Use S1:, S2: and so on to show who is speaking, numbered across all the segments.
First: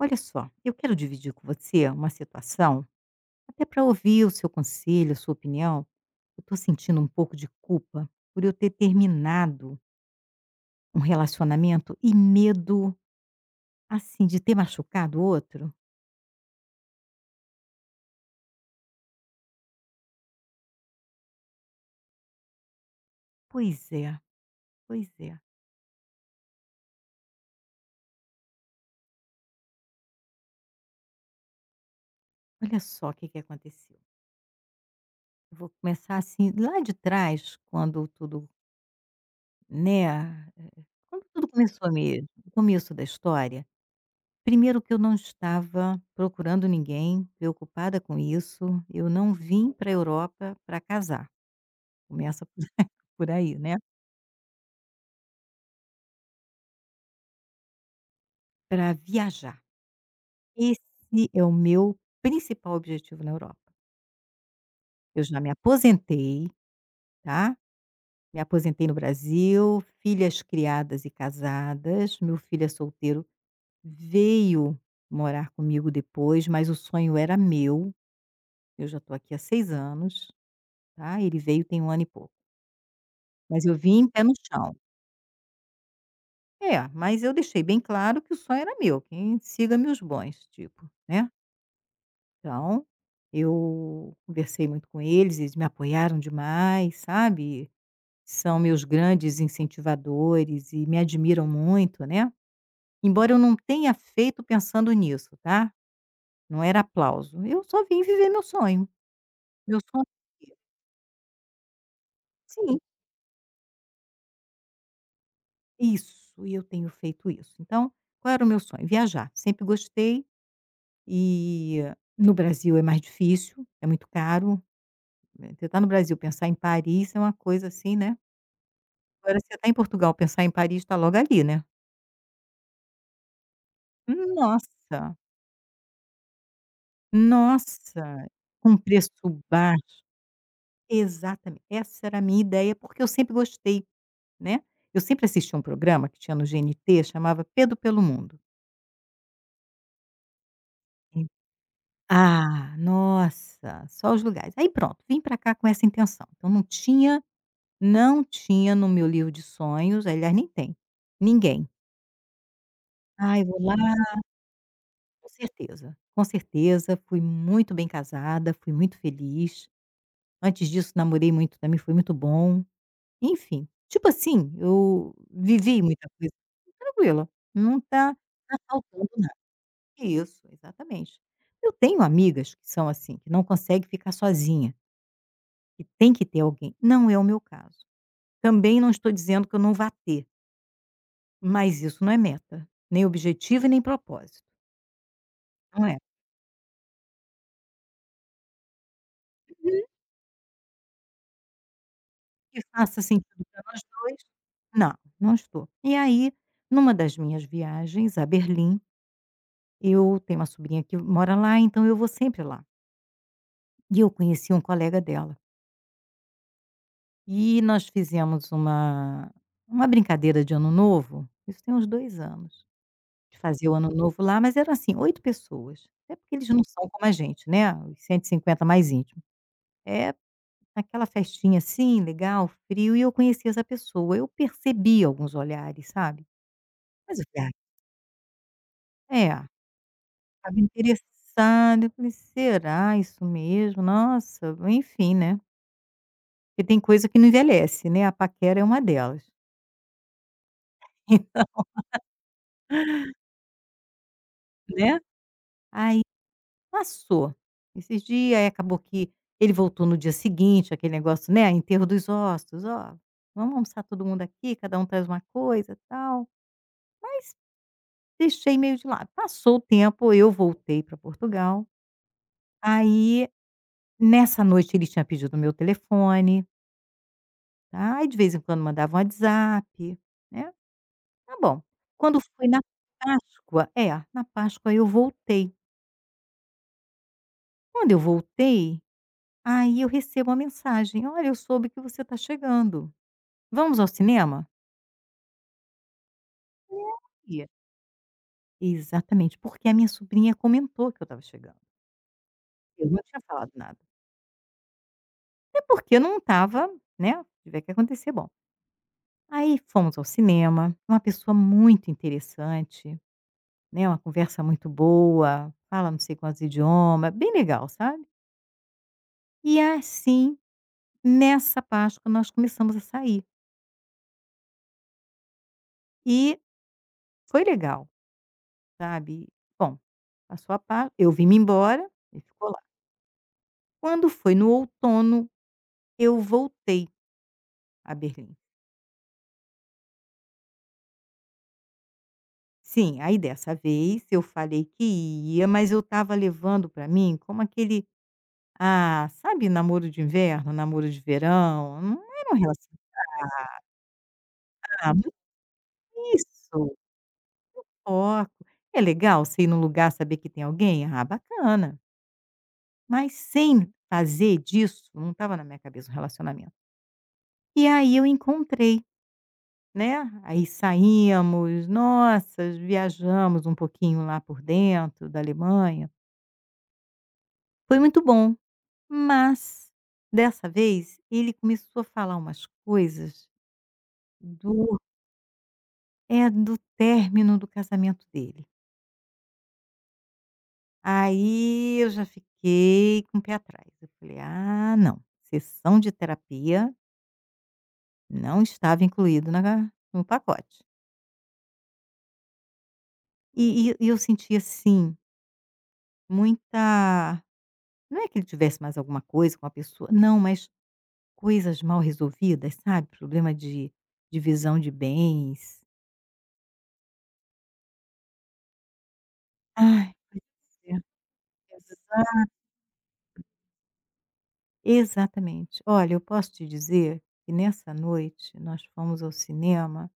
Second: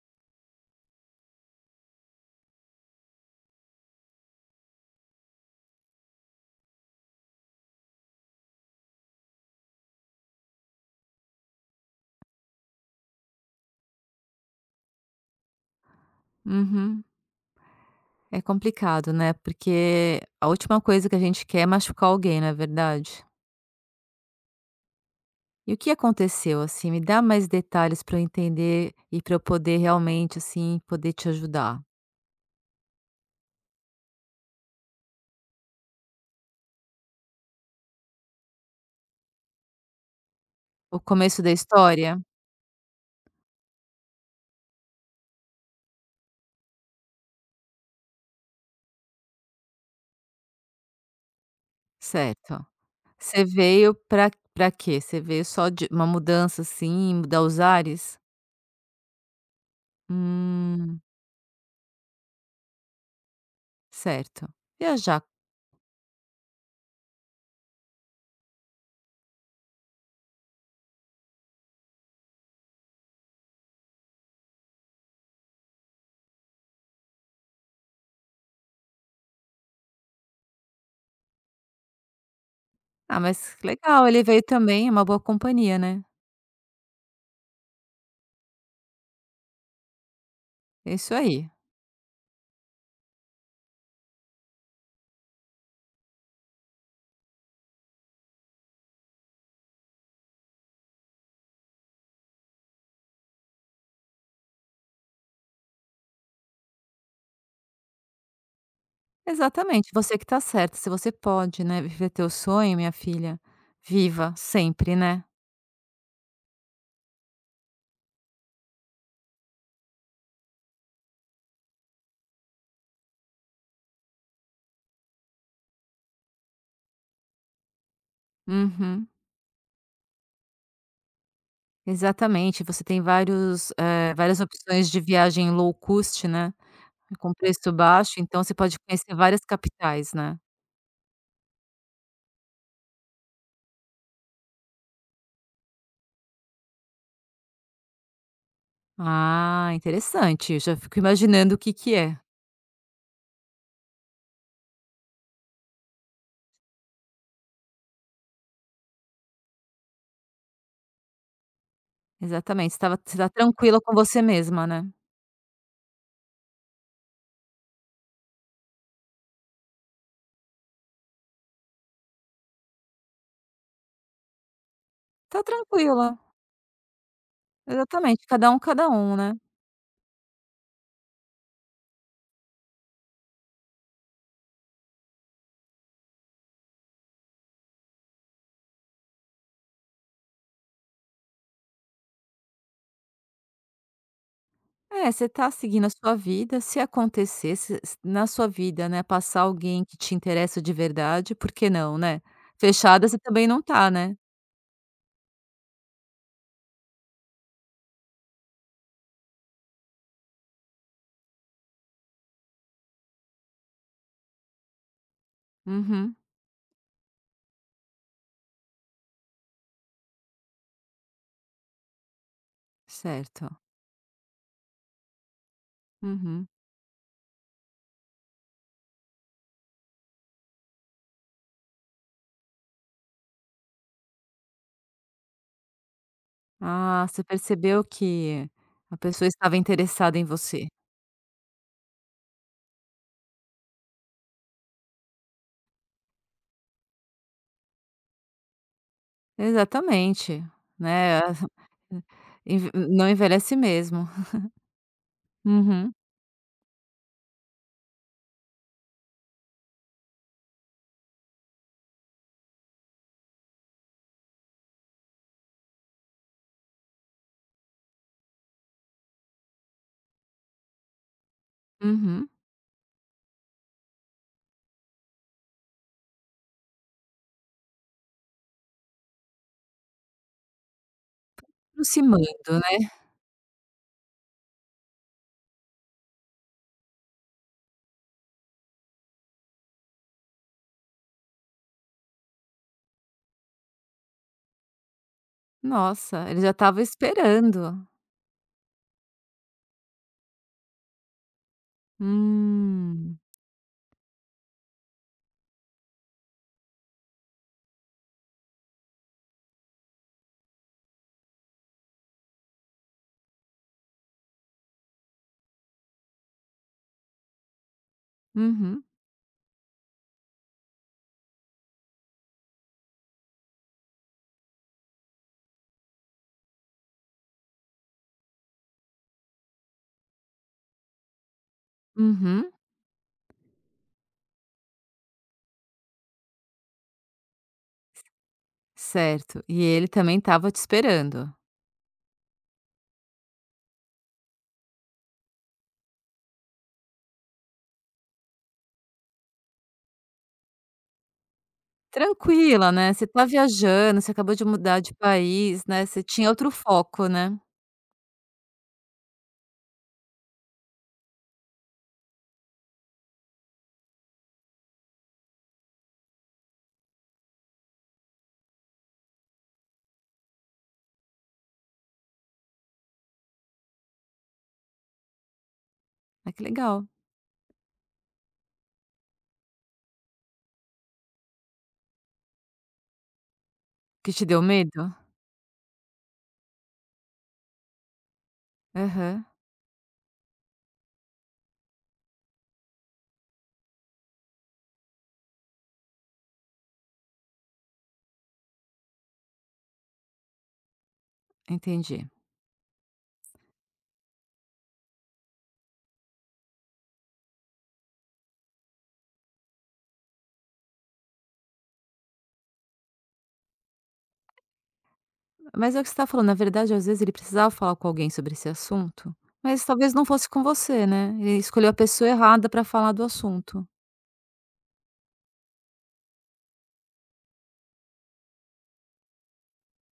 S1: Olha só, eu quero dividir com você uma situação, até para ouvir o seu conselho, a sua opinião. Eu estou sentindo um pouco de culpa por eu ter terminado um relacionamento e medo, assim, de ter machucado o outro.
S2: Uhum. É complicado, né, porque a última coisa que a gente quer é machucar alguém, não é verdade?
S1: Pois é, pois é.
S2: E o que aconteceu, assim? Me dá mais detalhes para eu entender e para eu poder realmente, assim, poder te ajudar.
S1: Olha só o que, que aconteceu. Eu vou começar assim, lá de trás, né? eh,
S2: O
S1: quando
S2: começo
S1: tudo
S2: da
S1: começou
S2: história?
S1: mesmo, o começo da história. Primeiro que eu não estava procurando ninguém, preocupada com isso, eu não vim para a Europa para casar, começa por
S2: Certo.
S1: por
S2: Você
S1: aí, né.
S2: veio pra quê? Você veio só de uma mudança, assim, mudar os ares?
S1: Para viajar.
S2: Hum,
S1: Esse é o meu principal objetivo na Europa.
S2: certo.
S1: Eu
S2: Viajar.
S1: já me aposentei, tá, me aposentei no Brasil, filhas criadas e casadas, meu filho é solteiro, veio morar comigo depois, mas o sonho era meu, eu já estou aqui há 6 anos, tá, ele veio tem um ano e pouco,
S2: Ah, mas
S1: mas
S2: que
S1: eu vim
S2: legal,
S1: pé
S2: ele
S1: no
S2: veio
S1: chão.
S2: também, é uma boa companhia, né?
S1: É, mas eu deixei bem claro que o sonho era meu, quem siga-me os bons, tipo,
S2: É isso
S1: né.
S2: aí.
S1: Então, eu conversei muito com eles, eles me apoiaram demais, sabe. São meus grandes incentivadores e me admiram muito, né. Embora eu não tenha feito pensando nisso, tá, não era aplauso, eu só vim viver meu
S2: Exatamente,
S1: sonho
S2: você que tá certa, se você pode, né, viver teu sonho
S1: sim,
S2: minha filha, viva sempre, né.
S1: isso, e eu tenho feito isso. Então, qual era o meu sonho? Viajar, sempre gostei. E no Brasil é mais difícil, é muito caro, né. Você tá no Brasil, pensar em Paris é uma coisa assim, né.
S2: Uhum,
S1: Agora você tá em Portugal, pensar em Paris está logo ali, né.
S2: exatamente, você tem várias opções de
S1: Nossa,
S2: viagem low cost, né, com preço baixo,
S1: nossa,
S2: então você
S1: com
S2: pode
S1: preço
S2: conhecer várias
S1: baixo.
S2: capitais, né.
S1: Exatamente, essa era a minha ideia, porque eu sempre gostei, né. Eu sempre assisti um programa que tinha no GNT, chamava Pedro pelo Mundo.
S2: Ah, interessante, eu já fico
S1: E
S2: imaginando o que que é.
S1: ah, nossa, só os lugares. Aí pronto, vim para cá com essa intenção. Não tinha no meu livro de sonhos, aliás nem tem, ninguém.
S2: Exatamente, você estava você tá
S1: "Ah, eu vou lá",
S2: tranquila com você mesma, né.
S1: com certeza, fui muito bem casada, fui muito feliz. Antes disso namorei muito, também foi muito bom. Enfim, tipo assim, eu
S2: Tá
S1: vivi muita
S2: tranquila,
S1: coisa. Tranquila, não está
S2: exatamente, cada
S1: faltando
S2: um,
S1: nada.
S2: né.
S1: Isso, exatamente. Eu tenho amigas que são assim, que não conseguem ficar sozinha, que tem que ter alguém. Não é o meu caso. Também não estou dizendo que eu não vá ter. Mas isso não é meta, nem objetivo e nem propósito,
S2: É, você tá
S1: não
S2: seguindo a
S1: é.
S2: sua vida, se acontecer se se na sua vida, né, passar
S1: Uhum.
S2: alguém que te interessa de verdade, por que não, né?
S1: Que faça
S2: Fechada você
S1: sentido
S2: também não
S1: para nós
S2: tá,
S1: 2.
S2: né?
S1: Não, não estou. E aí, numa das minhas viagens a Berlim, eu tenho uma sobrinha que mora lá, então eu vou sempre lá. E eu conheci um colega dela.
S2: Uhum,
S1: E nós fizemos uma brincadeira de ano novo, isso tem uns 2 anos, de
S2: certo.
S1: fazer o ano novo lá, mas eram assim 8 pessoas, até porque
S2: Uhum.
S1: eles não são como a gente, né, os 150 mais íntimos. É, aquela festinha assim, legal, frio, e eu conhecia essa pessoa. Eu percebi alguns olhares, sabe.
S2: Ah,
S1: Mas
S2: você
S1: o que é?
S2: percebeu que a pessoa
S1: É,
S2: estava interessada em
S1: estava
S2: você.
S1: interessada, eu falei: "Será isso mesmo? Nossa", enfim, né. Porque tem coisa que não envelhece, né, a paquera é uma delas.
S2: Exatamente, né, env não envelhece mesmo.
S1: Então, né.
S2: Uhum,
S1: Aí passou. Esses dias, aí acabou que ele voltou no dia seguinte, aquele negócio, né, enterro dos ossos: "Ó, vamos almoçar todo mundo aqui, cada um traz uma coisa, tal". Deixei meio de lado. Passou o tempo, eu voltei para Portugal,
S2: uhum.
S1: aí nessa noite ele tinha pedido o meu telefone, tá, aí de vez em quando mandava um WhatsApp, né, tá bom. Quando
S2: Aproximando,
S1: foi na
S2: né.
S1: Na Páscoa eu voltei. Quando eu voltei, aí eu recebo uma mensagem: "Olha, eu soube que você está chegando, vamos ao cinema?".
S2: Nossa, ele já estava
S1: E aí
S2: esperando.
S1: exatamente, porque a minha sobrinha comentou que eu estava chegando, eu não
S2: Hum.
S1: tinha falado nada. Até porque eu não estava, né. Se tiver que acontecer, bom. Aí fomos ao cinema, uma pessoa muito interessante, né, uma conversa muito boa, fala não sei quantos idiomas, bem legal, sabe.
S2: Uhum,
S1: E é assim, nessa Páscoa nós começamos a sair, e foi legal, sabe. Bom, passou a Páscoa, eu vim-me embora, ele
S2: uhum.
S1: ficou lá. Quando foi no outono, eu voltei a Berlim.
S2: Certo, e ele também estava te esperando.
S1: Sim, aí dessa vez eu falei que ia, mas eu estava levando para mim como aquele, ah, sabe, namoro de inverno, namoro de verão, não era um
S2: Tranquila, né, você tá viajando, você acabou de mudar de
S1: relacionamento.
S2: país, né, você tinha outro
S1: Isso,
S2: foco, né.
S1: foco. É legal você ir num lugar, saber que tem alguém? Ah, bacana, mas sem fazer disso, não estava na minha cabeça um relacionamento. E aí eu encontrei, né, aí saímos, nossa, viajamos um pouquinho lá por dentro da Alemanha,
S2: Ah, que legal.
S1: foi muito bom, mas dessa vez ele começou a falar umas coisas
S2: Que te deu
S1: do
S2: medo?
S1: do término do casamento dele.
S2: Aham,
S1: Aí eu já fiquei com o pé atrás. Eu falei: "Ah, não, sessão de terapia não estava incluído na no pacote".
S2: entendi.
S1: E eu senti, assim, muita, não é que ele tivesse mais alguma coisa com a pessoa, não, mas coisas mal resolvidas, sabe, problema de divisão de bens.
S2: Mas é o que você tá falando, na verdade, às vezes, ele precisava falar com alguém sobre esse assunto, mas
S1: Ai,
S2: talvez não
S1: pois
S2: fosse com
S1: é.
S2: você, né, ele escolheu a
S1: Exa
S2: pessoa errada para falar do assunto.
S1: Exatamente. Olha, eu posso te dizer que nessa noite nós fomos ao cinema.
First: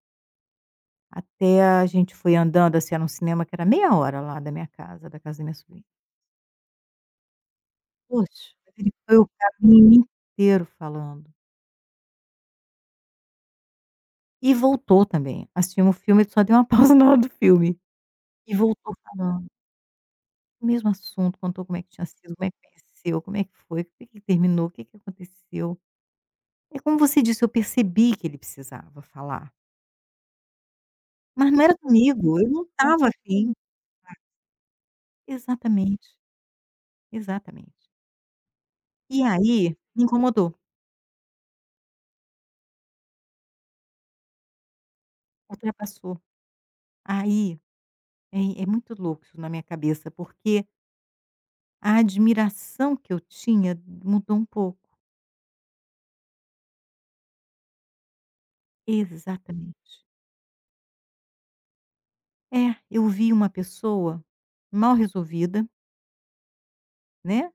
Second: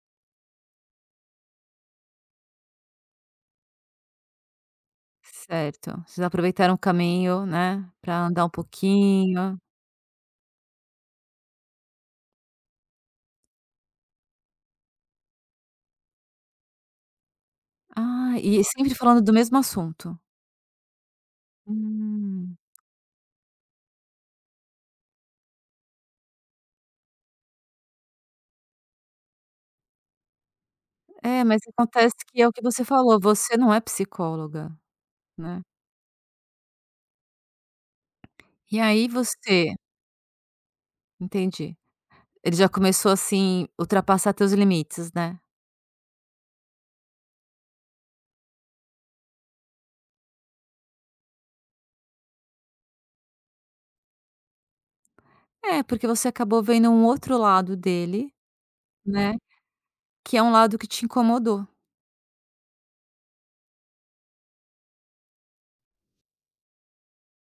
S1: Até a gente foi andando, assim, era um cinema que era meia hora lá da minha casa da minha sobrinha.
S2: Certo, vocês aproveitaram o caminho, né, para andar
S1: Poxa,
S2: um
S1: ele foi o
S2: pouquinho.
S1: caminho inteiro falando. E voltou também, assistimos o filme, ele só deu uma pausa na hora do filme.
S2: Ah,
S1: E
S2: e
S1: voltou
S2: sempre falando do
S1: falando,
S2: mesmo assunto.
S1: o mesmo assunto, contou como é que tinha sido, como é que
S2: Hum.
S1: conheceu, como é que foi, por que que terminou, o que que aconteceu. É como você disse, eu percebi que ele precisava falar,
S2: É,
S1: mas não
S2: mas
S1: era
S2: acontece
S1: comigo,
S2: que é
S1: eu
S2: o que
S1: não
S2: você
S1: estava
S2: falou,
S1: afim.
S2: você não é psicóloga, né.
S1: Exatamente, exatamente.
S2: E aí
S1: E
S2: você
S1: aí, me incomodou,
S2: entendi. Ele já começou, assim, ultrapassar teus limites, né.
S1: ultrapassou. Aí, é muito louco isso na minha cabeça, porque a admiração que eu tinha mudou um pouco.
S2: É, porque você acabou vendo um outro lado dele, né,
S1: Exatamente.
S2: que é um lado que te incomodou.
S1: É, eu vi uma pessoa mal resolvida, né,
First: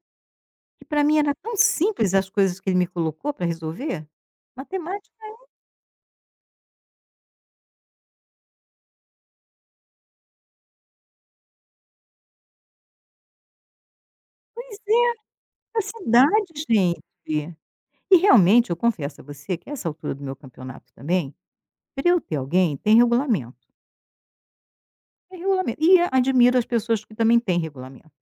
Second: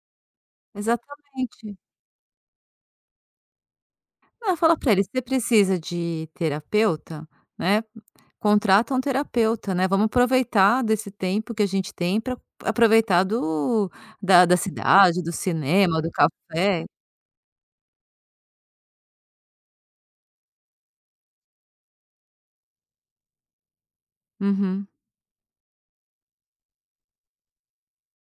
S1: que para mim era tão
S2: Exatamente.
S1: simples as coisas que ele me colocou para resolver.
S2: Não, fala pra ele:
S1: Matemática.
S2: "Você precisa de terapeuta, né, contrata um terapeuta, né, vamos aproveitar desse tempo que a gente tem pra aproveitar do da da
S1: Pois é,
S2: cidade, do
S1: da
S2: cinema, do
S1: cidade,
S2: café".
S1: gente. E realmente eu confesso a você que essa altura do meu campeonato também, pra eu ter alguém tem regulamento,
S2: Uhum.
S1: tem regulamento. E admiro as pessoas que também têm regulamento.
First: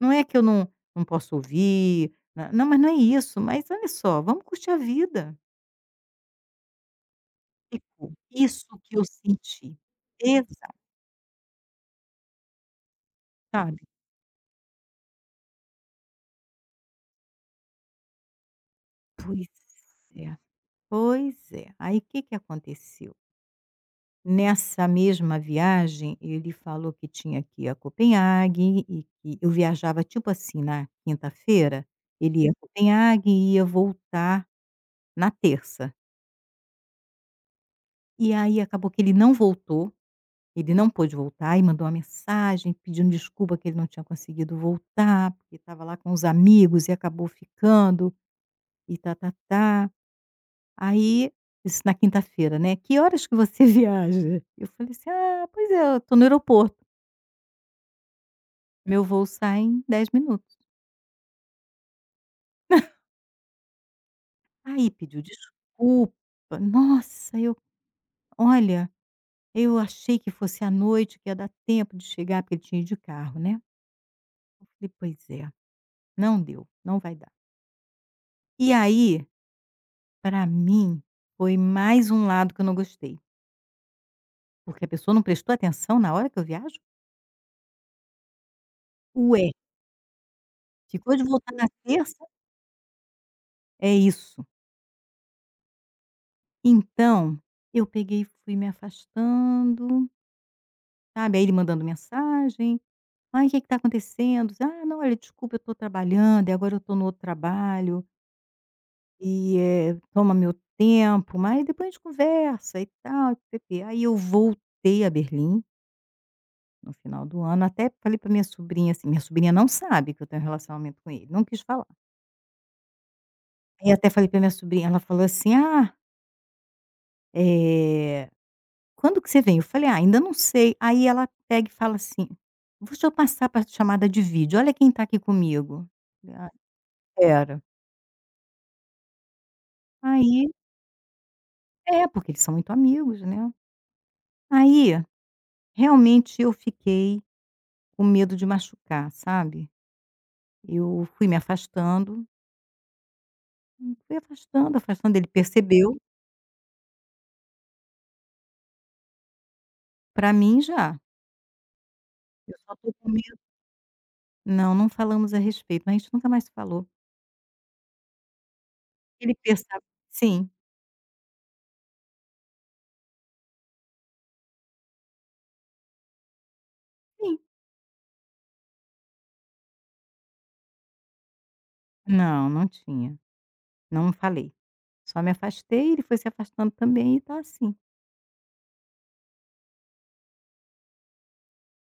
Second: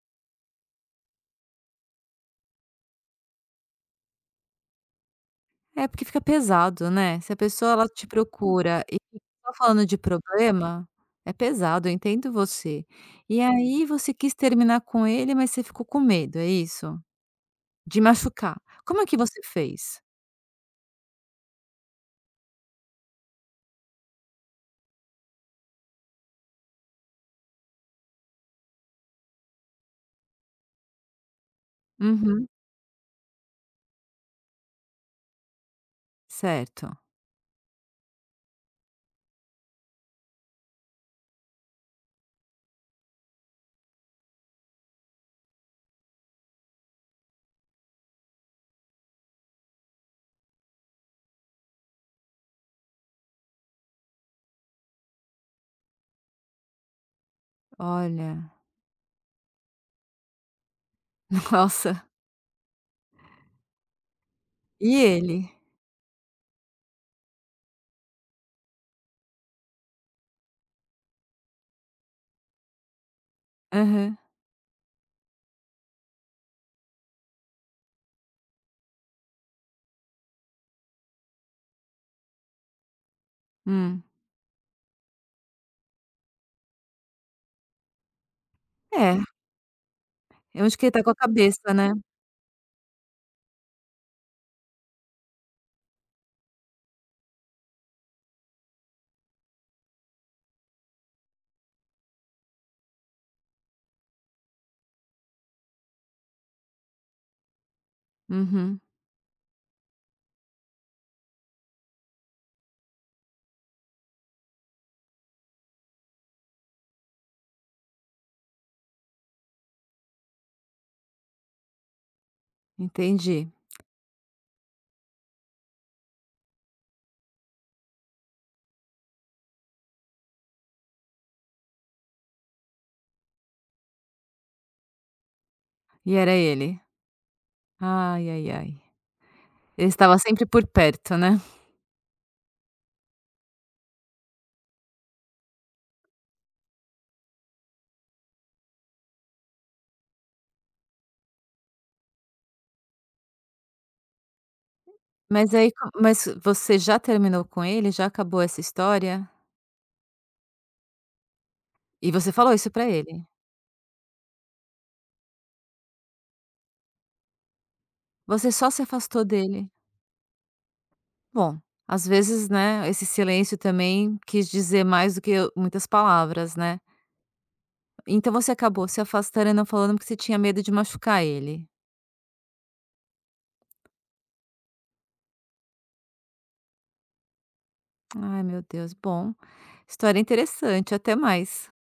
S1: Não é que eu não posso ouvir, na não, mas não é isso, mas olha só, vamos curtir a vida.
S2: É, porque fica pesado, né. Se a pessoa, ela te
S1: Tipo, isso
S2: procura
S1: que
S2: e
S1: eu
S2: fica só
S1: senti.
S2: falando de
S1: Exato,
S2: problema, é pesado, eu entendo você. E
S1: sabe.
S2: aí você quis terminar com ele, mas você ficou com medo, é isso? De machucar. Como é que você
S1: Pois
S2: fez?
S1: é. Pois é. Aí o que que aconteceu? Nessa mesma viagem, ele falou que tinha que ir a Copenhague e que eu viajava, tipo assim, na quinta-feira, ele
S2: Uhum,
S1: ia a Copenhague e ia voltar na terça.
S2: certo.
S1: E aí acabou que ele não voltou. Ele não pôde voltar e mandou uma mensagem pedindo desculpa que ele não tinha conseguido voltar, porque estava lá com os amigos e acabou ficando e tá-tá-tá. Aí, isso na quinta-feira, né: "Que horas que você viaja?" Eu falei assim: "Ah, pois é, eu tô no aeroporto,
S2: Olha,
S1: meu voo sai em 10 minutos".
S2: nossa.
S1: Aí
S2: E
S1: pediu
S2: ele?
S1: desculpa. Nossa, eu olha, eu achei que fosse à noite, que ia dar tempo de chegar, porque ele tinha ido de carro, né.
S2: Aham.
S1: Eu falei: "Pois é, não deu, não vai dar". E aí, para mim, foi mais um lado que eu não gostei,
S2: Hum.
S1: porque a pessoa não prestou atenção na hora que eu viajo?
S2: É,
S1: Ué.
S2: é onde que ele tá com a
S1: Ficou de voltar na
S2: cabeça, né.
S1: terça? É isso. Então, eu peguei e fui me afastando, sabe, aí ele mandando mensagem: "Ai, o que está acontecendo?". "Ah, não, olha, desculpa, eu estou trabalhando e agora eu estou no outro trabalho
S2: Uhum,
S1: e, toma meu tempo, mas depois a gente conversa e tal, e pê-pê". Aí eu voltei a Berlim. No final do ano, até falei pra minha sobrinha, assim, minha sobrinha não sabe que eu tenho um relacionamento com ele, não quis falar.
S2: entendi.
S1: Aí até falei pra minha sobrinha, ela falou assim: "Ah, eh, quando que você vem?" Eu falei: "Ah, ainda não sei". Aí ela pega e fala assim: "Deixa eu passar para chamada de vídeo, olha quem tá aqui comigo".
S2: E era
S1: Falei: "Ah,
S2: ele.
S1: espera".
S2: Ai, ai, ai. Ele estava sempre
S1: Aí
S2: por perto, né.
S1: é, porque eles são muito amigos, né. Aí, realmente eu fiquei com medo de machucar, sabe. Eu fui me afastando, fui afastando, afastando, ele
S2: Mas aí
S1: percebeu,
S2: co mas você já terminou com ele? Já acabou essa história?
S1: pra mim já.
S2: E você falou
S1: Eu
S2: isso
S1: só
S2: pra
S1: tô com
S2: ele?
S1: medo, não, não falamos a respeito, mas a gente nunca mais falou.
S2: Você só se afastou
S1: Ele
S2: dele.
S1: pensava sim,
S2: Bom, às vezes, né, esse silêncio também quis dizer mais do que muitas palavras, né.
S1: sim.
S2: Então você acabou se afastando e não falando porque você tinha medo de machucar ele.
S1: Não, não tinha, não falei. Só me afastei, ele foi se afastando também e tá assim.
S2: Ai, meu Deus. Bom, história interessante. Até mais.